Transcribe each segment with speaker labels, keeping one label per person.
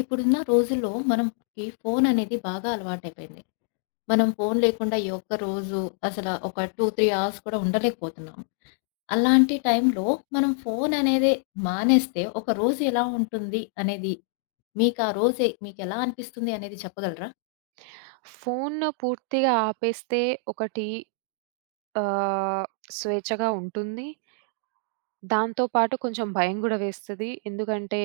Speaker 1: ఇప్పుడున్న రోజుల్లో మనకి ఫోన్ అనేది బాగా అలవాటైపోయింది. మనం ఫోన్ లేకుండా ఈ ఒక్క రోజు అసల ఒక 2, 3 అవర్స్ కూడా ఉండలేకపోతున్నాం. అలాంటి టైంలో మనం ఫోన్ అనేది మానేస్తే ఒక రోజు ఎలా ఉంటుంది అనేది మీకు ఆ రోజు మీకెలా అనిపిస్తుంది అనేది చెప్పగలరా?
Speaker 2: ఫోను పూర్తిగా ఆపేస్తే ఒకటి ఆహ్, స్వేచ్ఛగా ఉంటుంది. దాంతో పాటు కొంచెం భయం గూడా వేస్తది. ఎందుకంటే,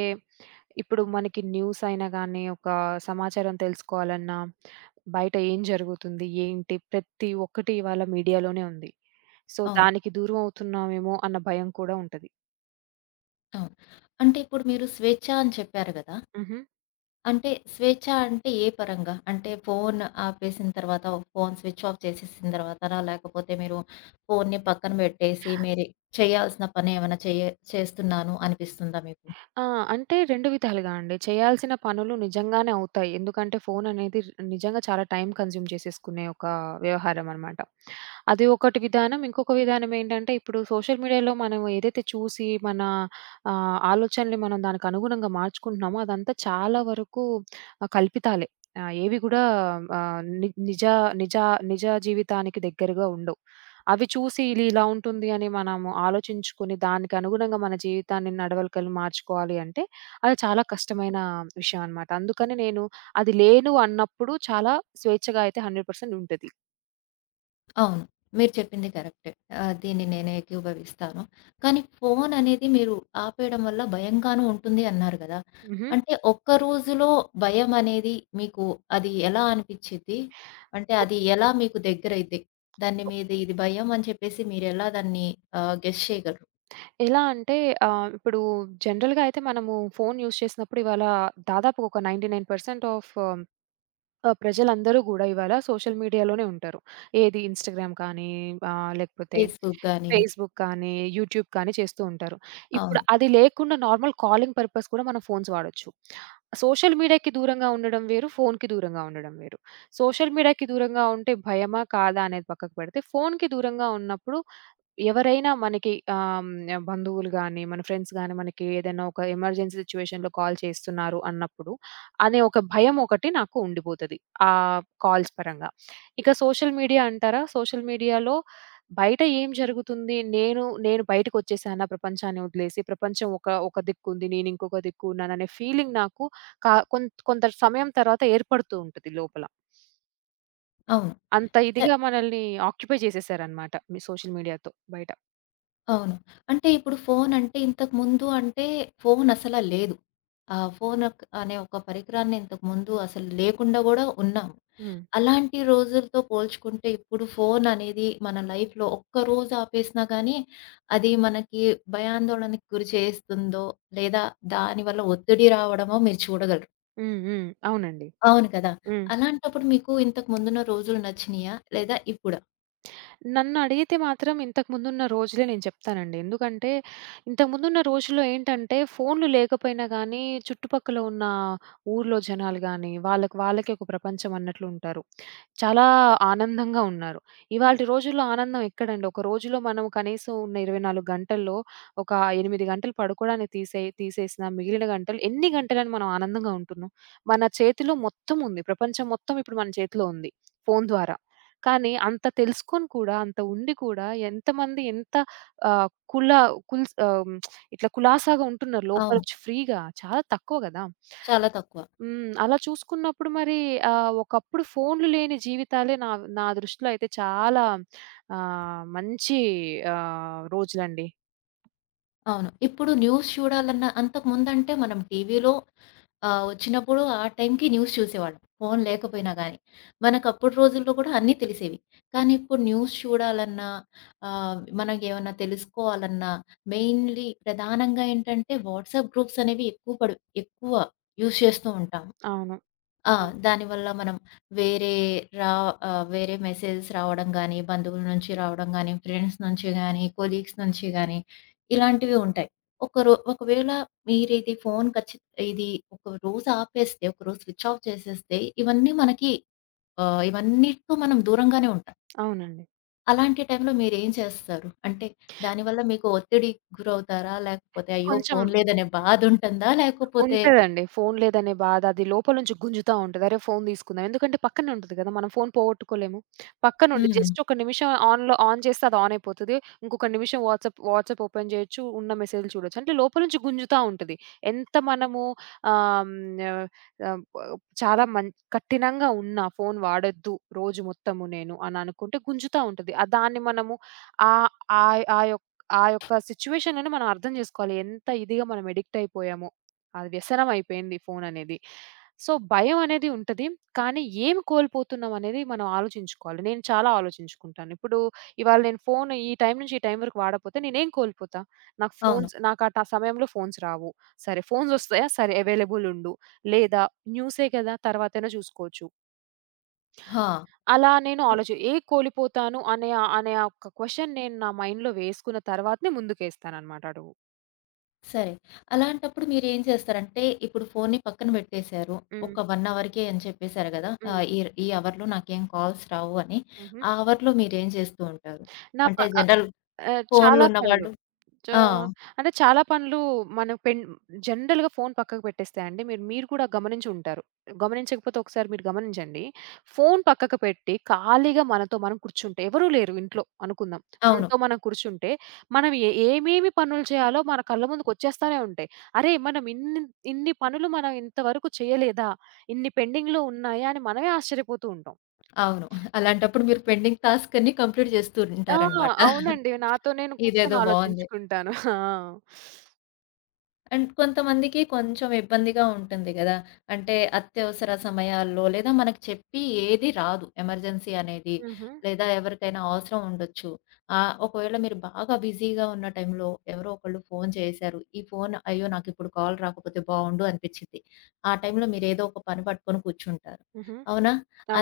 Speaker 2: ఇప్పుడు మనకి న్యూస్ అయినా గానీ, ఒక సమాచారం తెలుసుకోవాలన్నా, బయట ఏం జరుగుతుంది, ఏంటి, ప్రతి ఒక్కటి ఇవాళ మీడియాలోనే ఉంది. సో,
Speaker 1: అవును,
Speaker 2: దానికి దూరం అవుతున్నామేమో అన్న భయం కూడా ఉంటది.
Speaker 1: అవును. అంటే ఇప్పుడు మీరు స్వేచ్ఛ అని చెప్పారు గదా!
Speaker 2: హుహు.
Speaker 1: అంటే స్వేచ్ఛ అంటే ఏ పరంగా? అంటే ఫోన్ ఆపేసిన తర్వాత, ఫోన్ స్విచ్ ఆఫ్ చేసేసిన తర్వాతనా? లేకపోతే మీరు ఫోన్‌ని పక్కన పెట్టేసి, మీరు చేయాల్సిన పని ఏమైనా చేస్తున్నాను అనిపిస్తుందా మీకు?
Speaker 2: ఆ! అంటే 2 విధాలుగా అండి. చేయాల్సిన పనులు నిజంగానే అవుతాయి. ఎందుకంటే ఫోననేది నిజంగా చాలా టైం కన్జ్యూమ్ చేసేసుకునే ఒక వ్యవహారం అనమాట. అది ఒకటి విధానం. ఇంకొక విధానం ఏంటంటే ఇప్పుడు సోషల్ మీడియాలో మనం ఏదైతే చూసి మన ఆలోచనలు మనం దానికి అనుగుణంగా మార్చుకుంటున్నామో అదంతా చాలా వరకు కల్పితాలే. ఏవి గూడా ఆహ్, ని నిజ నిజ నిజ జీవితానికి దగ్గరగా ఉండవు. అవి చూసి ఇది ఇలా ఉంటుంది అని మనము ఆలోచించుకొని, దానికి అనుగుణంగా మన జీవితాన్ని నడవలికలు మార్చుకోవాలి అంటే, అది చాలా కష్టమైన విషయం అనమాట. అందుకని నేను అది లేను అన్నప్పుడు చాలా స్వేచ్ఛగా అయితే 100% ఉంటది.
Speaker 1: అవును, మీరు చెప్పింది కరెక్టే. దీన్ని నేనే ఏకీభవిస్తాను. కానీ ఫోననేది మీరు ఆపేయడం వల్ల భయంగాను ఉంటుంది అన్నారు గదా!
Speaker 2: హుహు.
Speaker 1: అంటే ఒక్క రోజులో భయమనేది మీకు అది ఎలా అనిపిచ్చిద్ది? అంటే అది ఎలా మీకు దగ్గరైద్ది? దాన్ని మీది ఇది భయం అని చెప్పేసి మీరెలా దాన్ని గెస్ చేయగలరు?
Speaker 2: ఎలా అంటే ఇప్పుడు జనరల్‌గా అయితే మనము ఫోను యూజ్ చేసినప్పుడు ఇవాళ దాదాపు ఒక 99% ఆఫ్ ఆ! ప్రజలందరూ గూడా ఇవాళ సోషల్ మీడియాలోనే ఉంటారు. ఏది ఇన్‌స్టాగ్రామ్ కానీ లేకపోతే
Speaker 1: ఫేస్‌బుక్ గాని
Speaker 2: ఫేస్‌బుక్ కానీ, యూట్యూబ్ కానీ చేస్తూ ఉంటారు. ఇప్పుడు
Speaker 1: అవును,
Speaker 2: అది లేకుండా నార్మల్ కాలింగ్ పర్పస్ కూడా మనం ఫోన్స్ వాడొచ్చు. సోషల్ మీడియాకి దూరంగా ఉండడం వేరు, ఫోన్‌కి దూరంగా ఉండడం వేరు. సోషల్ మీడియాకి దూరంగా ఉంటే భయమా? కాదా? అనేది పక్కకు పెడితే ఫోన్‌కి దూరంగా ఉన్నప్పుడు ఎవరైనా మనకి బంధువులు గాని, మన ఫ్రెండ్స్ గాని మనకి ఏదైనా ఒక ఎమర్జెన్సీ సిట్యుయేషన్‌లో కాల్ చేస్తున్నారు అన్నప్పుడు అనే ఒక భయం ఒకటి నాకు ఉండిపోతది. కాల్స్ పరంగా. ఇక సోషల్ మీడియా అంటారా? సోషల్ మీడియాలో బయట ఏం జరుగుతుంది? నేను నేను బయటకొచ్చేసానా ప్రపంచాన్ని వదిలేసి, ప్రపంచం ఒక ఒక దిక్కుంది, నేను ఇంకొక దిక్కున్నాననే ఫీలింగ్ నాకు కా కొం కొంత సమయం తర్వాత ఏర్పడుతూ ఉంటది లోపల.
Speaker 1: అవును.
Speaker 2: అంత
Speaker 1: స
Speaker 2: ఇదిగా మనల్ని ఆక్యుపై చేసేసారనమాట మీ సోషల్ మీడియాతో బయట.
Speaker 1: అవును. అంటే ఇప్పుడు ఫోనంటే ఇంతకుముందు అంటే ఫోనసలా లేదు. ఆ ఫోన్ అక్ అనే ఒక పరికరాన్ని ఇంతకుముందు అసలు లేకుండా గూడా ఉన్నాం.
Speaker 2: హ్మ్.
Speaker 1: అలాంటి రోజులతో పోల్చుకుంటే ఇప్పుడు ఫోన్ అనేది మన లైఫ్‌లో ఒక్క రోజు ఆపేసినా గానీ, అది మనకి భయాందోళనకి గురి చేస్తుందో, లేదా దాని వల్ల ఒత్తిడి రావడమో మీరు చూడగలరు.
Speaker 2: హ్మ్. హ్మ్. అవునండి.
Speaker 1: అవును కదా!
Speaker 2: హ్మ్.
Speaker 1: అలాంటప్పుడు మీకు ఇంతకు ముందున్న రోజులు నచ్చినియా? లేదా ఇప్పుడా?
Speaker 2: నన్నడిగితే మాత్రం ఇంతకుముందున్న రోజులే నేను చెప్తానండి. ఎందుకంటే, ఇంతకుముందున్న రోజుల్లో ఏంటంటే, ఫోన్‌లు లేకపోయినా గానీ, చుట్టుపక్కల ఉన్న ఊర్లో జనాలు గానీ, వాళ్ళకి వాళ్ళకే ఒక ప్రపంచం అన్నట్లు ఉంటారు. చాలా ఆనందంగా ఉన్నారు. ఇవాల్టి రోజుల్లో ఆనందం ఎక్కడండి? ఒక రోజులో మనం కనీసం ఉన్న 24 గంటల్లో ఒక 8 గంటలు పడుకోవడానికి తీసేసినా మిగిలిన గంటలు ఎన్ని గంటలని మనం ఆనందంగా ఉంటున్నాం? మన చేతిలో మొత్తం ఉంది. ప్రపంచం మొత్తం ఇప్పుడు మన చేతిలో ఉంది ఫోను ద్వారా. కానీ అంత తెలుసుకొని కూడా, అంత ఉండి కూడా ఎంతమంది ఎంత ఆహ్, కుల కుల్స్ ఇట్లా కులాసాగా ఉంటున్నారు
Speaker 1: అవును,
Speaker 2: లోపలొచ్చి ఫ్రీగా. చాలా తక్కువ గదా!
Speaker 1: చాలా తక్కువ.
Speaker 2: హ్మ్. అలా చూసుకున్నప్పుడు మరి ఒకప్పుడు ఫోన్‌లు లేని జీవితాలే నా నా దృష్టిలో అయితే చాలా మంచి రోజులండి.
Speaker 1: అవును. ఇప్పుడు న్యూస్ చూడాలన్నా అంతకుముందంటే మనం టీవీలో ఆ వచ్చినప్పుడు ఆ టైంకి న్యూస్ చూసేవాళ్ళం, ఫోను లేకపోయినా గానీ. మనకప్పుడు రోజుల్లో కూడా అన్నీ తెలిసేవి. కానీ ఇప్పుడు న్యూస్ చూడాలన్నా, మనకేమన్నా తెలుసుకోవాలన్నా మెయిన్‌లీ ప్రధానంగా ఏంటంటే వాట్సాప్ గ్రూప్స్ అనేవి ఎక్కువ యూజ్ చేస్తూ ఉంటాము.
Speaker 2: అవును.
Speaker 1: ఆ, దానివల్ల మనం వేరే రా వేరే మెసేజెస్ రావడం గానీ, బంధువుల నుంచి రావడం గానీ, ఫ్రెండ్స్ నుంచి గానీ, కొలీగ్స్ నుంచి గానీ ఇలాంటివి ఉంటాయి. ఒకరో ఒకవేళ మీరిది ఫోను ఖచ్చి ఇది ఒక రోజు ఆపేస్తే, ఒకరోజు స్విచ్ ఆఫ్ చేసేస్తే, ఇవన్నీ మనకి ఇవన్నిటితో మనం దూరంగానే ఉంటాం.
Speaker 2: అవునండి.
Speaker 1: అలాంటి టైంలో మీరేం చేస్తారు? అంటే దానివల్ల మీకు ఒత్తిడికి గురవుతారా? లేకపోతే అయ్యో,
Speaker 2: కొంచెం
Speaker 1: ఫోను లేదనే బాధుంటుందా? లేకపోతే
Speaker 2: ఉంటదండి. ఫోను లేదనే బాధ, అది లోపల నుంచి గుంజుతా ఉంటది. అరే! ఫోను తీసుకుందాం. ఎందుకంటే పక్కనే ఉంటది కదా! మనం ఫోను పోగొట్టుకోలేము. పక్కనుండి
Speaker 1: హ్మ్.
Speaker 2: జస్ట్ ఒక నిమిషం ఆన్‌లో ఆన్ చేస్తే అది ఆన్ అయిపోతది. ఇంకొక నిమిషం వాట్సాప్ ఓపెన్ చేయొచ్చు. ఉన్న మెసేజ్‌లు చూడొచ్చు. అంటే లోపల నుంచి గుంజుతా ఉంటది. ఎంత మనము ఆహ్, హ్మ్, ఆహ్, చాలా మం కఠినంగా ఉన్నా ఫోను వాడొద్దు రోజు మొత్తము నేను అని అనుకుంటే గుంజుతా ఉంటది. దాన్ని మనము ఆహ్, ఆహ్, ఆ యొక్క ఆ యొక్క సిట్యుయేషన్‌లోనే మనం అర్థం చేసుకోవాలి. ఎంత ఇదిగా మనం అడిక్ట్ అయిపోయామో. అది వ్యసనం అయిపోయింది ఫోననేది. సో, భయమనేది ఉంటది. కానీ ఏం కోల్పోతున్నామనేది మనం ఆలోచించుకోవాలి. నేను చాలా ఆలోచించుకుంటాను. ఇప్పుడు ఇవాళ నేను ఫోన్ ఈ టైం నుంచి ఈ టైం వరకు వాడకపోతే నేనేం కోల్పోతా?
Speaker 1: అవును.
Speaker 2: నాకు సమయంలో ఫోన్స్ రావు. సరే ఫోన్సొస్తాయా? సరే అవైలబుల్ ఉండు. లేదా న్యూసే కదా! తర్వాతైనా చూసుకోవచ్చు.
Speaker 1: ఆ,
Speaker 2: అలా నేను ఆలోచి ఏ కోల్పోతాను అనే ఆ ఒక్క క్వెషన్ నేను నా మైండ్‌లో వేసుకున్న తర్వాతనే ముందుకేస్తాననమాట అడుగు.
Speaker 1: సరే. అలాంటప్పుడు మీరేం చేస్తారంటే, ఇప్పుడు ఫోనుని పక్కన పెట్టేశారు. ఒక
Speaker 2: హ్మ్.
Speaker 1: 1 అవర్‌కే అని చెప్పేశారు గదా!
Speaker 2: హ్మ్.
Speaker 1: ఆహ్, ఈ ఈ అవర్‌లో నాకేం కాల్స్ రావు అని.
Speaker 2: హుహు.
Speaker 1: ఆ అవర్‌లో మీరేం చేస్తూ ఉంటారు?
Speaker 2: నా ప
Speaker 1: అంటే జనరల్
Speaker 2: చాలా పనులు.
Speaker 1: ఫోన్లున్నవాళ్ళు
Speaker 2: చా
Speaker 1: ఆ,
Speaker 2: అంటే చాలా పనులు మనం పెన్ జనరల్‌గా ఫోను పక్కకు పెట్టేస్తాయండి. మీరు మీరు కూడా గమనించుంటారు. గమనించకపోతే ఒకసారి మీరు గమనించండి. ఫోను పక్కకు పెట్టి ఖాళీగా మనతో మనం కూర్చుంటే ఎవరూ లేరు ఇంట్లో అనుకుందాం.
Speaker 1: అవును,
Speaker 2: మనతో మనం కూర్చుంటే మనం ఏమేమి పనులు చేయాలో మన కళ్ళ ముందుకొచ్చేస్తానే ఉంటాయి. అరే! మనం ఇన్ని ఇన్ని పనులు మనం ఇంతవరకు చేయలేదా? ఇన్ని పెండింగ్‌లో ఉన్నాయా? అని మనమే ఆశ్చర్యపోతూ ఉంటాం.
Speaker 1: అవును. అలాంటప్పుడు మీరు పెండింగ్ టాస్క్ అన్ని కంప్లీట్ చేస్తూ
Speaker 2: ఆ!
Speaker 1: ఉంటారనమాట.
Speaker 2: అవునండి. నాతో నేను కూర్చొని
Speaker 1: ఇదేదో బావుంది.
Speaker 2: ఆలోచించుకుంటాను. ఆ!
Speaker 1: అండ్ కొంతమందికి కొంచెం ఇబ్బందిగా ఉంటుంది గదా! అంటే అత్యవసర సమయాల్లో లేదా మనకు చెప్పి ఏది రాదు ఎమర్జెన్సీ అనేది.
Speaker 2: హుహు.
Speaker 1: లేదా ఎవరికైనా అవసరం ఉండొచ్చు. ఒకవేళ మీరు బాగా బిజీగా ఉన్న టైంలో ఎవరో ఒకళ్ళు ఫోను చేశారు. ఈ ఫోన్ అయ్యో, నాకిప్పుడు కాల్ రాకపోతే బావుండు అనిపిచ్చిద్ది. ఆ టైంలో మీరేదో ఒక పని పట్టుకొని కూర్చుంటారు.
Speaker 2: హుహు.
Speaker 1: అవునా?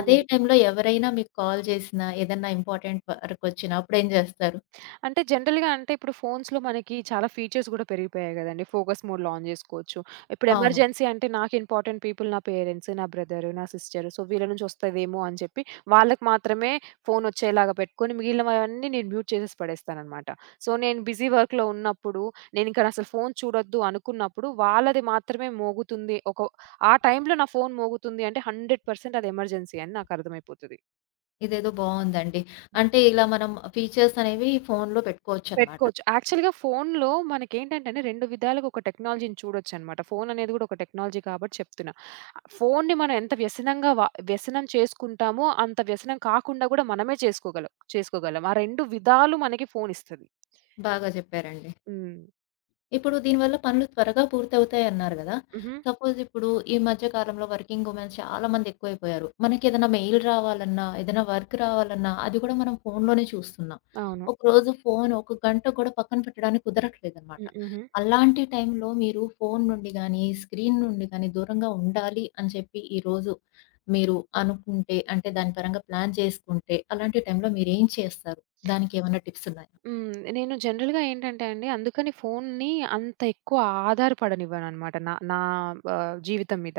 Speaker 1: అదే టైంలో ఎవరైనా మీకు కాల్ చేసినా, ఏదన్నా ఇంపార్టెంట్ వర్కొచ్చినా అప్పుడేం జేస్తారు?
Speaker 2: అంటే జనరల్‌గా అంటే ఇప్పుడు ఫోన్స్‌లో మనకి చాలా ఫీచర్స్ గూడా పెరిగిపోయాయి గదండీ! ఫోకస్ మోడ్‌లో ఆన్ జేసుకోవచ్చు. ఇప్పుడు
Speaker 1: అవును,
Speaker 2: ఎమర్జెన్సీ అంటే నాకు ఇంపార్టెంట్ పీపుల్ నా పేరెంట్స్, నా బ్రదర్, నా సిస్టర్. సో, వీళ్ళ నుంచి ఒస్తదేమో అని చెప్పి వాళ్ళకి మాత్రమే ఫోన్ ఒచ్చేలాగా పెట్టుకొని మిగిలినవన్నీ నేను మ్యూట్ చేసేసి పడేస్తాననమాట. సో, నేను బిజీ వర్క్‌లో ఉన్నప్పుడు నేనింక అసలు ఫోన్ చూడొద్దు అనుకున్నప్పుడు వాళ్ళది మాత్రమే మోగుతుంది. ఆ టైంలో నా ఫోన్ మోగుతుంది అంటే 100% అది ఎమర్జెన్సీ అని నాకు అర్థమైపోతది.
Speaker 1: ఇదేదో బావుందండి. అంటే ఇలా మనం ఫీచర్స్ అనేవి ఫోనులో పెట్టుకోవచ్చనమాట.
Speaker 2: పెట్టుకోవచ్చు. యాక్చువల్‌గా ఫోన్‌లో మనకేంటంటే అండి 2 విధాలుగా ఒక టెక్నాలజీని చూడొచ్చనమాట. ఫోన్ అనేది గూడా ఒక టెక్నాలజీ కాబట్టి చెప్తున్నా. ఫోన్‌ని మనం ఎంత వ్యసనం చేసుకుంటామో, అంత వ్యసనం కాకుండా గూడా మనమే చేసుకోగలం చేసుకోగలం. ఆ 2 విధాలు మనకి ఫోనిస్తది.
Speaker 1: బాగా చెప్పారండి.
Speaker 2: హ్మ్.
Speaker 1: ఇప్పుడు దీనివల్ల పనులు త్వరగా పూర్తవుతాయన్నారు గదా!
Speaker 2: హుహు.
Speaker 1: సపోజ్ ఇప్పుడు ఈ మధ్య కాలంలో వర్కింగ్ ఉమెన్స్ చాలా మంది ఎక్కువైపోయారు. మనకేదైనా మెయిల్ రావాలన్నా, ఏదైనా వర్క్ రావాలన్నా అది కూడా మనం ఫోన్‌లోనే చూస్తున్నాం.
Speaker 2: అవును.
Speaker 1: ఒకరోజు ఫోన్ ఒక గంట కూడా పక్కన పెట్టడానికి కుదరట్లేదనమాట.
Speaker 2: హ్మ్. హుహు.
Speaker 1: అలాంటి టైంలో మీరు ఫోన్ నుండి గానీ, స్క్రీన్ నుండి గానీ దూరంగా ఉండాలి అని చెప్పి ఈరోజు మీరు అనుకుంటే అంటే దాని పరంగా ప్లాన్ చేసుకుంటే అలాంటి టైంలో మీరేం చేస్తారు? దానికేమన్నా టిప్సున్నాయా?
Speaker 2: హ్మ్. నేను జనరల్‌గా ఏంటంటే అండి, అందుకని ఫోన్‌ని అంత ఎక్కువ ఆధారపడనివ్వననమాట. నా నా జీవితం మీద.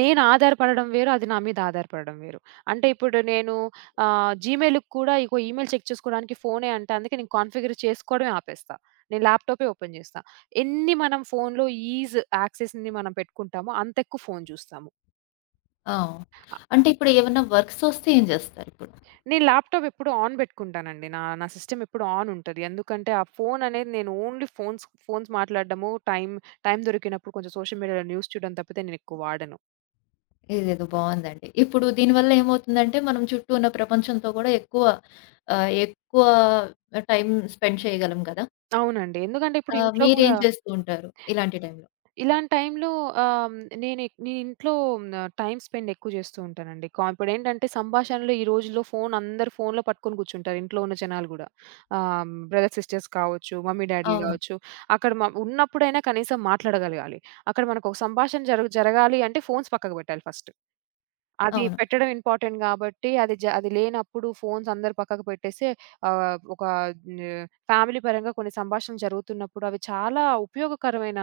Speaker 2: నేను ఆధారపడడం వేరు, అది నా మీద ఆధారపడడం వేరు. అంటే ఇప్పుడు నేను జీమెయిల్‌కి కూడా ఈమెయిల్ చెక్ చేసుకోవడానికి ఫోనే అంటే, అందుకే నేను కాన్ఫిగర్ చేసుకోవడమే ఆపేస్తా. నేను ల్యాప్‌టాపే ఓపెన్ చేస్తా. ఎన్ని మనం ఫోన్‌లో ఈజ్ యాక్సెస్‌ని మనం పెట్టుకుంటామో, అంత ఎక్కువ ఫోన్ చూస్తాము.
Speaker 1: ఆ, అంటే ఇప్పుడు ఏమన్నా వర్క్స్ వస్తే ఏం జేస్తారిప్పుడు?
Speaker 2: నేను ల్యాప్‌టాప్ ఎప్పుడు ఆన్ బెట్టుకుంటానండి. నా నా సిస్టమ్ ఎప్పుడు ఆన్ ఉంటది. ఎందుకంటే, ఆ ఫోన్ అనేది నేను ఓన్లీ ఫోన్స్ ఫోన్స్ మాట్లాడడము, టైం టైం దొరికినప్పుడు కొంచెం సోషల్ మీడియాలో న్యూస్ చూడడం తప్పితే నేనెక్కువ వాడను.
Speaker 1: ఇదేదో బావుందండి. ఇప్పుడు దీనివల్ల ఏమవుతుందంటే, మనం చుట్టూ ఉన్న ప్రపంచంతో గూడా ఎక్కువ ఎక్కువ టైమ్ స్పెండ్ చేయగలం గదా!
Speaker 2: అవునండి. ఎందుకంటే, ఇప్పుడు
Speaker 1: ఆహ్,
Speaker 2: ఇంట్లో
Speaker 1: మీరేం
Speaker 2: గూడా
Speaker 1: చేస్తూ ఉంటారు ఇలాంటి టైంలో?
Speaker 2: ఇలాంటి టైంలో ఆహ్, నేను ఎక్ నేను ఇంట్లో టైమ్ స్పెండ్ ఎక్కువ చేస్తూ ఉంటానండి. ఇప్పుడేంటంటే సంభాషణలు ఈ రోజుల్లో ఫోన్ అందరూ ఫోన్‌లో పట్టుకొని కూర్చుంటారు ఇంట్లో ఉన్న జనాలు గూడా. బ్రదర్ సిస్టర్స్ కావచ్చు, మమ్మీ డ్యాడీలు
Speaker 1: అవును.
Speaker 2: కావచ్చు. అక్కడ మ ఉన్నప్పుడైనా కనీసం మాట్లాడగలగాలి. అక్కడ మనకొక సంభాషణ జరగాలి అంటే ఫోన్స్ పక్కకు పెట్టాలి ఫస్ట్. అది
Speaker 1: అవును.
Speaker 2: పెట్టడం ఇంపార్టెంట్ గాబట్టి అది లేనప్పుడు ఫోన్స్ అందరూ పక్కకు పెట్టేసి ఆహ్, ఒక న్ ఫ్యామిలీ పరంగా కొన్ని సంభాషణలు జరుగుతున్నప్పుడు అవి చాలా ఉపయోగకరమైన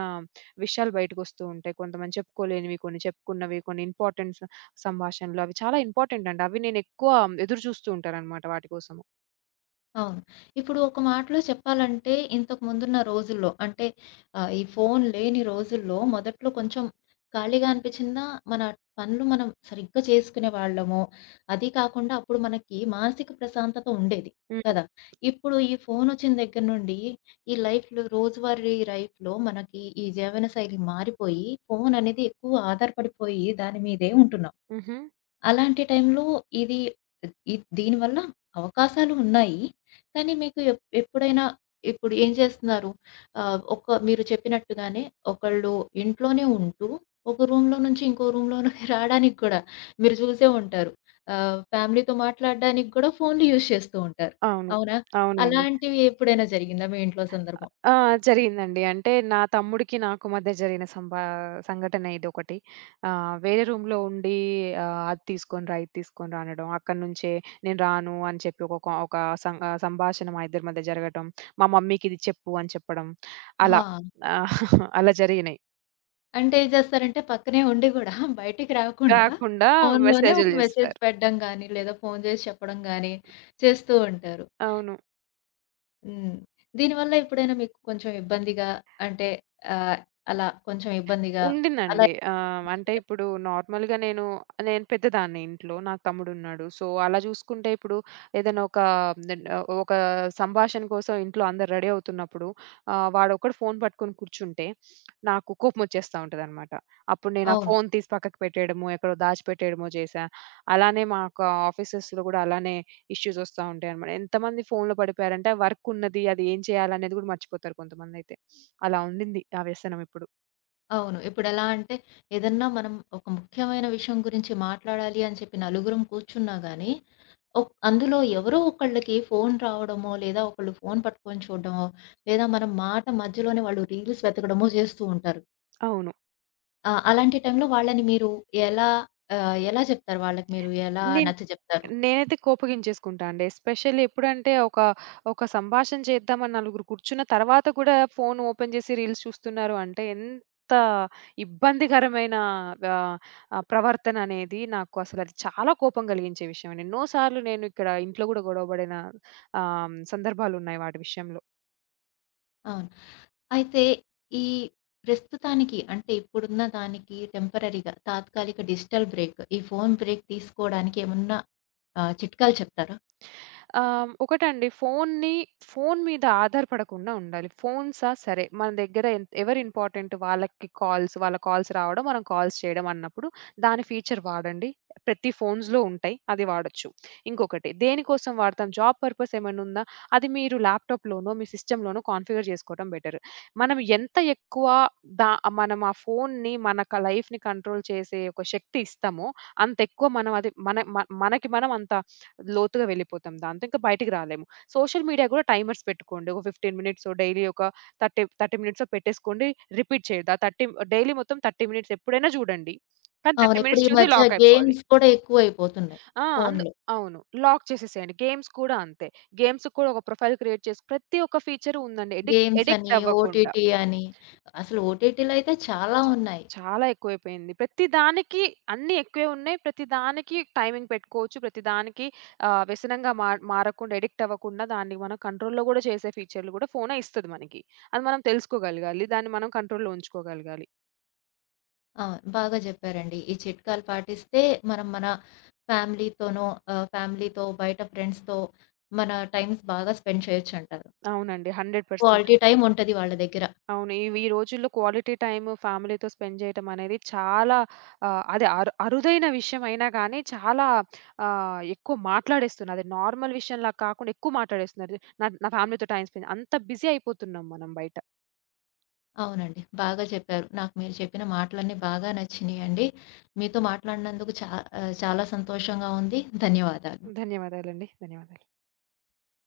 Speaker 2: విషయాలు బయటకొస్తూ ఉంటాయి. కొంతమంది చెప్పుకోలేనివి, కొన్ని చెప్పుకున్నవి, కొన్ని ఇంపార్టెన్స్ సంభాషణలు అవి చాలా ఇంపార్టెంట్ అండి. అవి నేనెక్కువ ఎదురు చూస్తూ ఉంటాననమాట వాటి కోసము.
Speaker 1: అవును. ఇప్పుడు ఒక మాటలో చెప్పాలంటే, ఇంతకు ముందున్న రోజుల్లో అంటే ఈ ఫోను లేని రోజుల్లో మొదట్లో కొంచెం ఖాళీగా అనిపించినా, మన పనులు మనం సరిగ్గా చేసుకునే వాళ్ళము. అది కాకుండా అప్పుడు మనకి మానసిక ప్రశాంతత ఉండేది
Speaker 2: హ్మ్.
Speaker 1: కదా! ఇప్పుడు ఈ ఫోనొచ్చిన దగ్గర నుండి ఈ లైఫ్‌లో రోజువారీ లైఫ్‌లో మనకి ఈ జీవనశైలి మారిపోయి, ఫోననేది ఎక్కువ ఆధారపడిపోయి దాని మీదే ఉంటున్నాం.
Speaker 2: హుహు.
Speaker 1: అలాంటి టైంలో ఇది ఇ దీనివల్ల అవకాశాలు ఉన్నాయి. కానీ మీకు ఎప్పుడైనా ఇప్పుడు ఏం చేస్తున్నారు? ఆహ్, ఒక మీరు చెప్పినట్టుగానే ఒకళ్ళు ఇంట్లోనే ఉంటూ, ఒక రూమ్‌లో నుంచి ఇంకో రూమ్‌లోకి రాడానికి కూడా మీరు చూసే ఉంటారు. ఆహ్, ఫ్యామిలీతో మాట్లాడడానికి కూడా ఫోన్‌లు యూజ్ చేస్తూ ఉంటారు.
Speaker 2: అవును.
Speaker 1: అవునా?
Speaker 2: అవునండి.
Speaker 1: అలాంటివి ఎప్పుడైనా జరిగిందా మీ ఇంట్లో సందర్భం?
Speaker 2: ఆ! జరిగిందండి. అంటే నా తమ్ముడికి నాకు మధ్య జరిగిన సంఘటన ఇదొకటి. వేరే రూమ్‌లో ఉండి అది తీసుకొని రా, ఇది తీసుకొని రా అనడం. అక్కడి నుంచే నేను రాను అని చెప్పి ఒక సంభాషణ మా ఇద్దరి మధ్య జరగటం. మా మమ్మీకి ఇది చెప్పు అని చెప్పడం. అలా.
Speaker 1: ఆ,
Speaker 2: ఆ, అలా జరిగినాయి.
Speaker 1: అంటే ఏం చేస్తారంటే పక్కనే ఉండి గూడా బయటికి రాకుండా
Speaker 2: కాకుండా
Speaker 1: ఫోనులోనే ఒక
Speaker 2: మెసేజ్‌లు
Speaker 1: మెసేజ్
Speaker 2: జేస్తారు.
Speaker 1: పెట్టడం గానీ, లేదా ఫోను జేసి చెప్పడం గానీ చేస్తూ ఉంటారు.
Speaker 2: అవును.
Speaker 1: హ్మ్. దీనివల్ల ఎప్పుడైనా మీకు కొంచెం ఇబ్బందిగా అంటే ఆహ్, అలా కొంచెం ఇబ్బందిగా అలా
Speaker 2: ఉండిందండి. అంటే
Speaker 1: అనిపించిందా?
Speaker 2: ఇప్పుడు నార్మల్‌గా నేను, నేను పెద్దదాన్ని ఇంట్లో. నాకు తమ్ముడున్నాడు. సో, అలా చూసుకుంటే ఇప్పుడు ఏదైనా ఒక సంభాషణ కోసం ఇంట్లో అందరూ రెడీ అవుతున్నప్పుడు వాడొక్కడు ఫోను పట్టుకొని కూర్చుంటే నాకు కోపమొచ్చేస్తా ఉంటదనమాట. అప్పుడు నేను ఆ
Speaker 1: అవును,
Speaker 2: ఫోను తీసి పక్కకు పెట్టేయడమో, ఎక్కడో దాచిపెట్టేయడమో చేశా. అలానే మాకు ఆఫీసెస్‌లో గూడా అలానే ఇష్యూస్ వస్తా ఉంటాయనమాట. ఎంతమంది ఫోనులో పడిపోయారంటే వర్కున్నది, అది ఏం చేయాలనేది గూడా మర్చిపోతారు కొంతమందైతే. అలా ఉండింది ఆ వ్యసనం ఇప్పుడు.
Speaker 1: అవును. ఇప్పుడెలా అంటే ఏదన్నా మనం ఒక ముఖ్యమైన విషయం గురించి మాట్లాడాలి అని చెప్పి నలుగురం కూర్చున్నా గానీ, అందులో ఎవరో ఒకళ్ళకి ఫోను రావడమో, లేదా ఒకళ్ళు ఫోను పట్టుకొని చూడడమో, లేదా మనం మాట మధ్యలోనే వాళ్ళు రీల్స్ వెతకడమో చేస్తూ ఉంటారు.
Speaker 2: అవును.
Speaker 1: ఆ, అలాంటి టైంలో వాళ్ళని మీరు ఎలా ఎలా చెప్తారు? వాళ్ళకి మీరు ఎలా
Speaker 2: నేను
Speaker 1: నచ్చజెప్తారు?
Speaker 2: నేనైతే కోపగించేసుకుంటా అండి. ఎస్పెషల్లీ ఎప్పుడంటే ఒక సంభాషణ చేద్దామని నలుగురు కూర్చున్న తర్వాత కూడా ఫోను ఓపెన్ చేసి రీల్స్ చూస్తున్నారు అంటే ఎంత ఇబ్బందికరమైన ఆహ్, ఆహ్, ప్రవర్తన అనేది నాకు అసలు అది చాలా కోపం కలిగించే విషయం అండి. ఎన్నో సార్లు నేను ఇక్కడ ఇంట్లో గూడా గొడవ పడిన సందర్భాలున్నాయి వాటి విషయంలో.
Speaker 1: అవును. అయితే ఈ ప్రస్తుతానికి అంటే ఇప్పుడున్న దానికి టెంపరరీగా తాత్కాలిక డిజిటల్ బ్రేక్, ఈ ఫోను బ్రేక్ తీసుకోవడానికి ఏమన్నా చిట్కాలు చెప్తారా?
Speaker 2: ఒకటండి ఫోను మీద ఆధారపడకుండా ఉండాలి. ఫోన్సా సరే మన దగ్గర ఎవరు ఇంపార్టెంట్ వాళ్ళ కాల్స్ రావడం, మనం కాల్స్ చేయడం అన్నప్పుడు దాని ఫీచర్ వాడండి. ప్రతి ఫోన్స్‌లో ఉంటాయి. అది వాడొచ్చు. ఇంకొకటి దేనికోసం వాడతాం జాబ్ పర్పస్ ఏమైనా ఉందా? అది మీరు ల్యాప్‌టాప్‌లోనో, మీ సిస్టమ్‌లోనో కాన్ఫిగర్ చేసుకోవడం బెటర్. మనం ఎంత ఎక్కువ దా మనం ఆ ఫోన్ని మన క లైఫ్‌ని కంట్రోల్ చేసే ఒక శక్తి ఇస్తామో, అంత ఎక్కువ మనం అది మన మ మనకి మనం అంత లోతుగా వెళ్ళిపోతాం దాంతో. ఇంకా బయటికి రాలేము. సోషల్ మీడియా గూడా టైమర్స్ పెట్టుకోండి. ఒక 15 మినిట్సో, డైలీ ఒక 30 మినిట్సో పెట్టేసుకోండి. రిపీట్ చేయొద్దు. ఆ 30 డైలీ మొత్తం 30 మినిట్స్ ఎప్పుడైనా జూడండి. కానీ
Speaker 1: అవును.
Speaker 2: 30
Speaker 1: ఇప్పుడు ఈ
Speaker 2: మినిట్స్ చూసి
Speaker 1: మధ్య
Speaker 2: లాక్ అయిపోవాలి.
Speaker 1: గేమ్స్ కూడా ఎక్కువైపోతున్నాయి
Speaker 2: ఆ! అందు
Speaker 1: ఫోనులో.
Speaker 2: అవును. లాక్ చేసేసేయండి. గేమ్స్ కూడా అంతే. గేమ్స్‌కి కూడా ఒక ప్రొఫైల్ క్రియేట్ చేసి ప్రతి ఒక్క ఫీచర్ ఉందండి. ఎడిక్ట్
Speaker 1: గేమ్స్ అని,
Speaker 2: ఎడిక్ట్ అవ్వకుండా.
Speaker 1: ఓటీటీ అని. అసలు ఓటీటీలో అయితే చాలా ఉన్నాయి.
Speaker 2: చాలా ఎక్కువైపోయింది. ప్రతి దానికి అన్నీ ఎక్కువే ఉన్నాయి. ప్రతి దానికి టైమింగ్ పెట్టుకోవచ్చు. ప్రతి దానికి ఆహ్, వ్యసనంగా మార్ మారకుండా అడిక్ట్ అవ్వకుండా దాన్ని మనం కంట్రోల్‌లో గూడా చేసే ఫీచర్‌లు గూడా ఫోనే ఇస్తది మనకి. అది మనం తెలుసుకోగలగాలి. దాన్ని మనం కంట్రోల్‌లో ఉంచుకోగలగాలి.
Speaker 1: అవును, బాగా జెప్పారండి. ఈ చిట్కాలు పాటిస్తే మనం మన ఫ్యామిలీతోనో ఆహ్, ఫ్యామిలీతో బయట ఫ్రెండ్స్‌తో మన టైమ్స్ బాగా స్పెండ్ చేయొచ్చంటారు.
Speaker 2: అవునండి. 100%
Speaker 1: క్వాలిటీ టైమ్ ఉంటది వాళ్ళ దగ్గర.
Speaker 2: అవును. ఇవి ఈ రోజుల్లో క్వాలిటీ టైమ్ ఫ్యామిలీతో స్పెండ్ చేయటం అనేది చాలా ఆహ్, అది అరు అరుదైన విషయం అయినా గానీ, చాలా ఎక్కువ మాట్లాడేస్తున్నారు. అది నార్మల్ విషయంలా కాకుండా ఎక్కువ మాట్లాడేస్తున్నారు. నా నా ఫ్యామిలీతో టైమ్ స్పెండ్ అంత బిజీ అయిపోతున్నాం మనం బయట.
Speaker 1: అవునండి, బాగా చెప్పారు. నాకు మీరు చెప్పిన మాటలన్నీ బాగా నచ్చినియండి. మీతో మాట్లాడినందుకు ఆహ్, చాలా సంతోషంగా ఉంది. ధన్యవాదాలు.
Speaker 2: ధన్యవాదాలండి. ధన్యవాదాలు.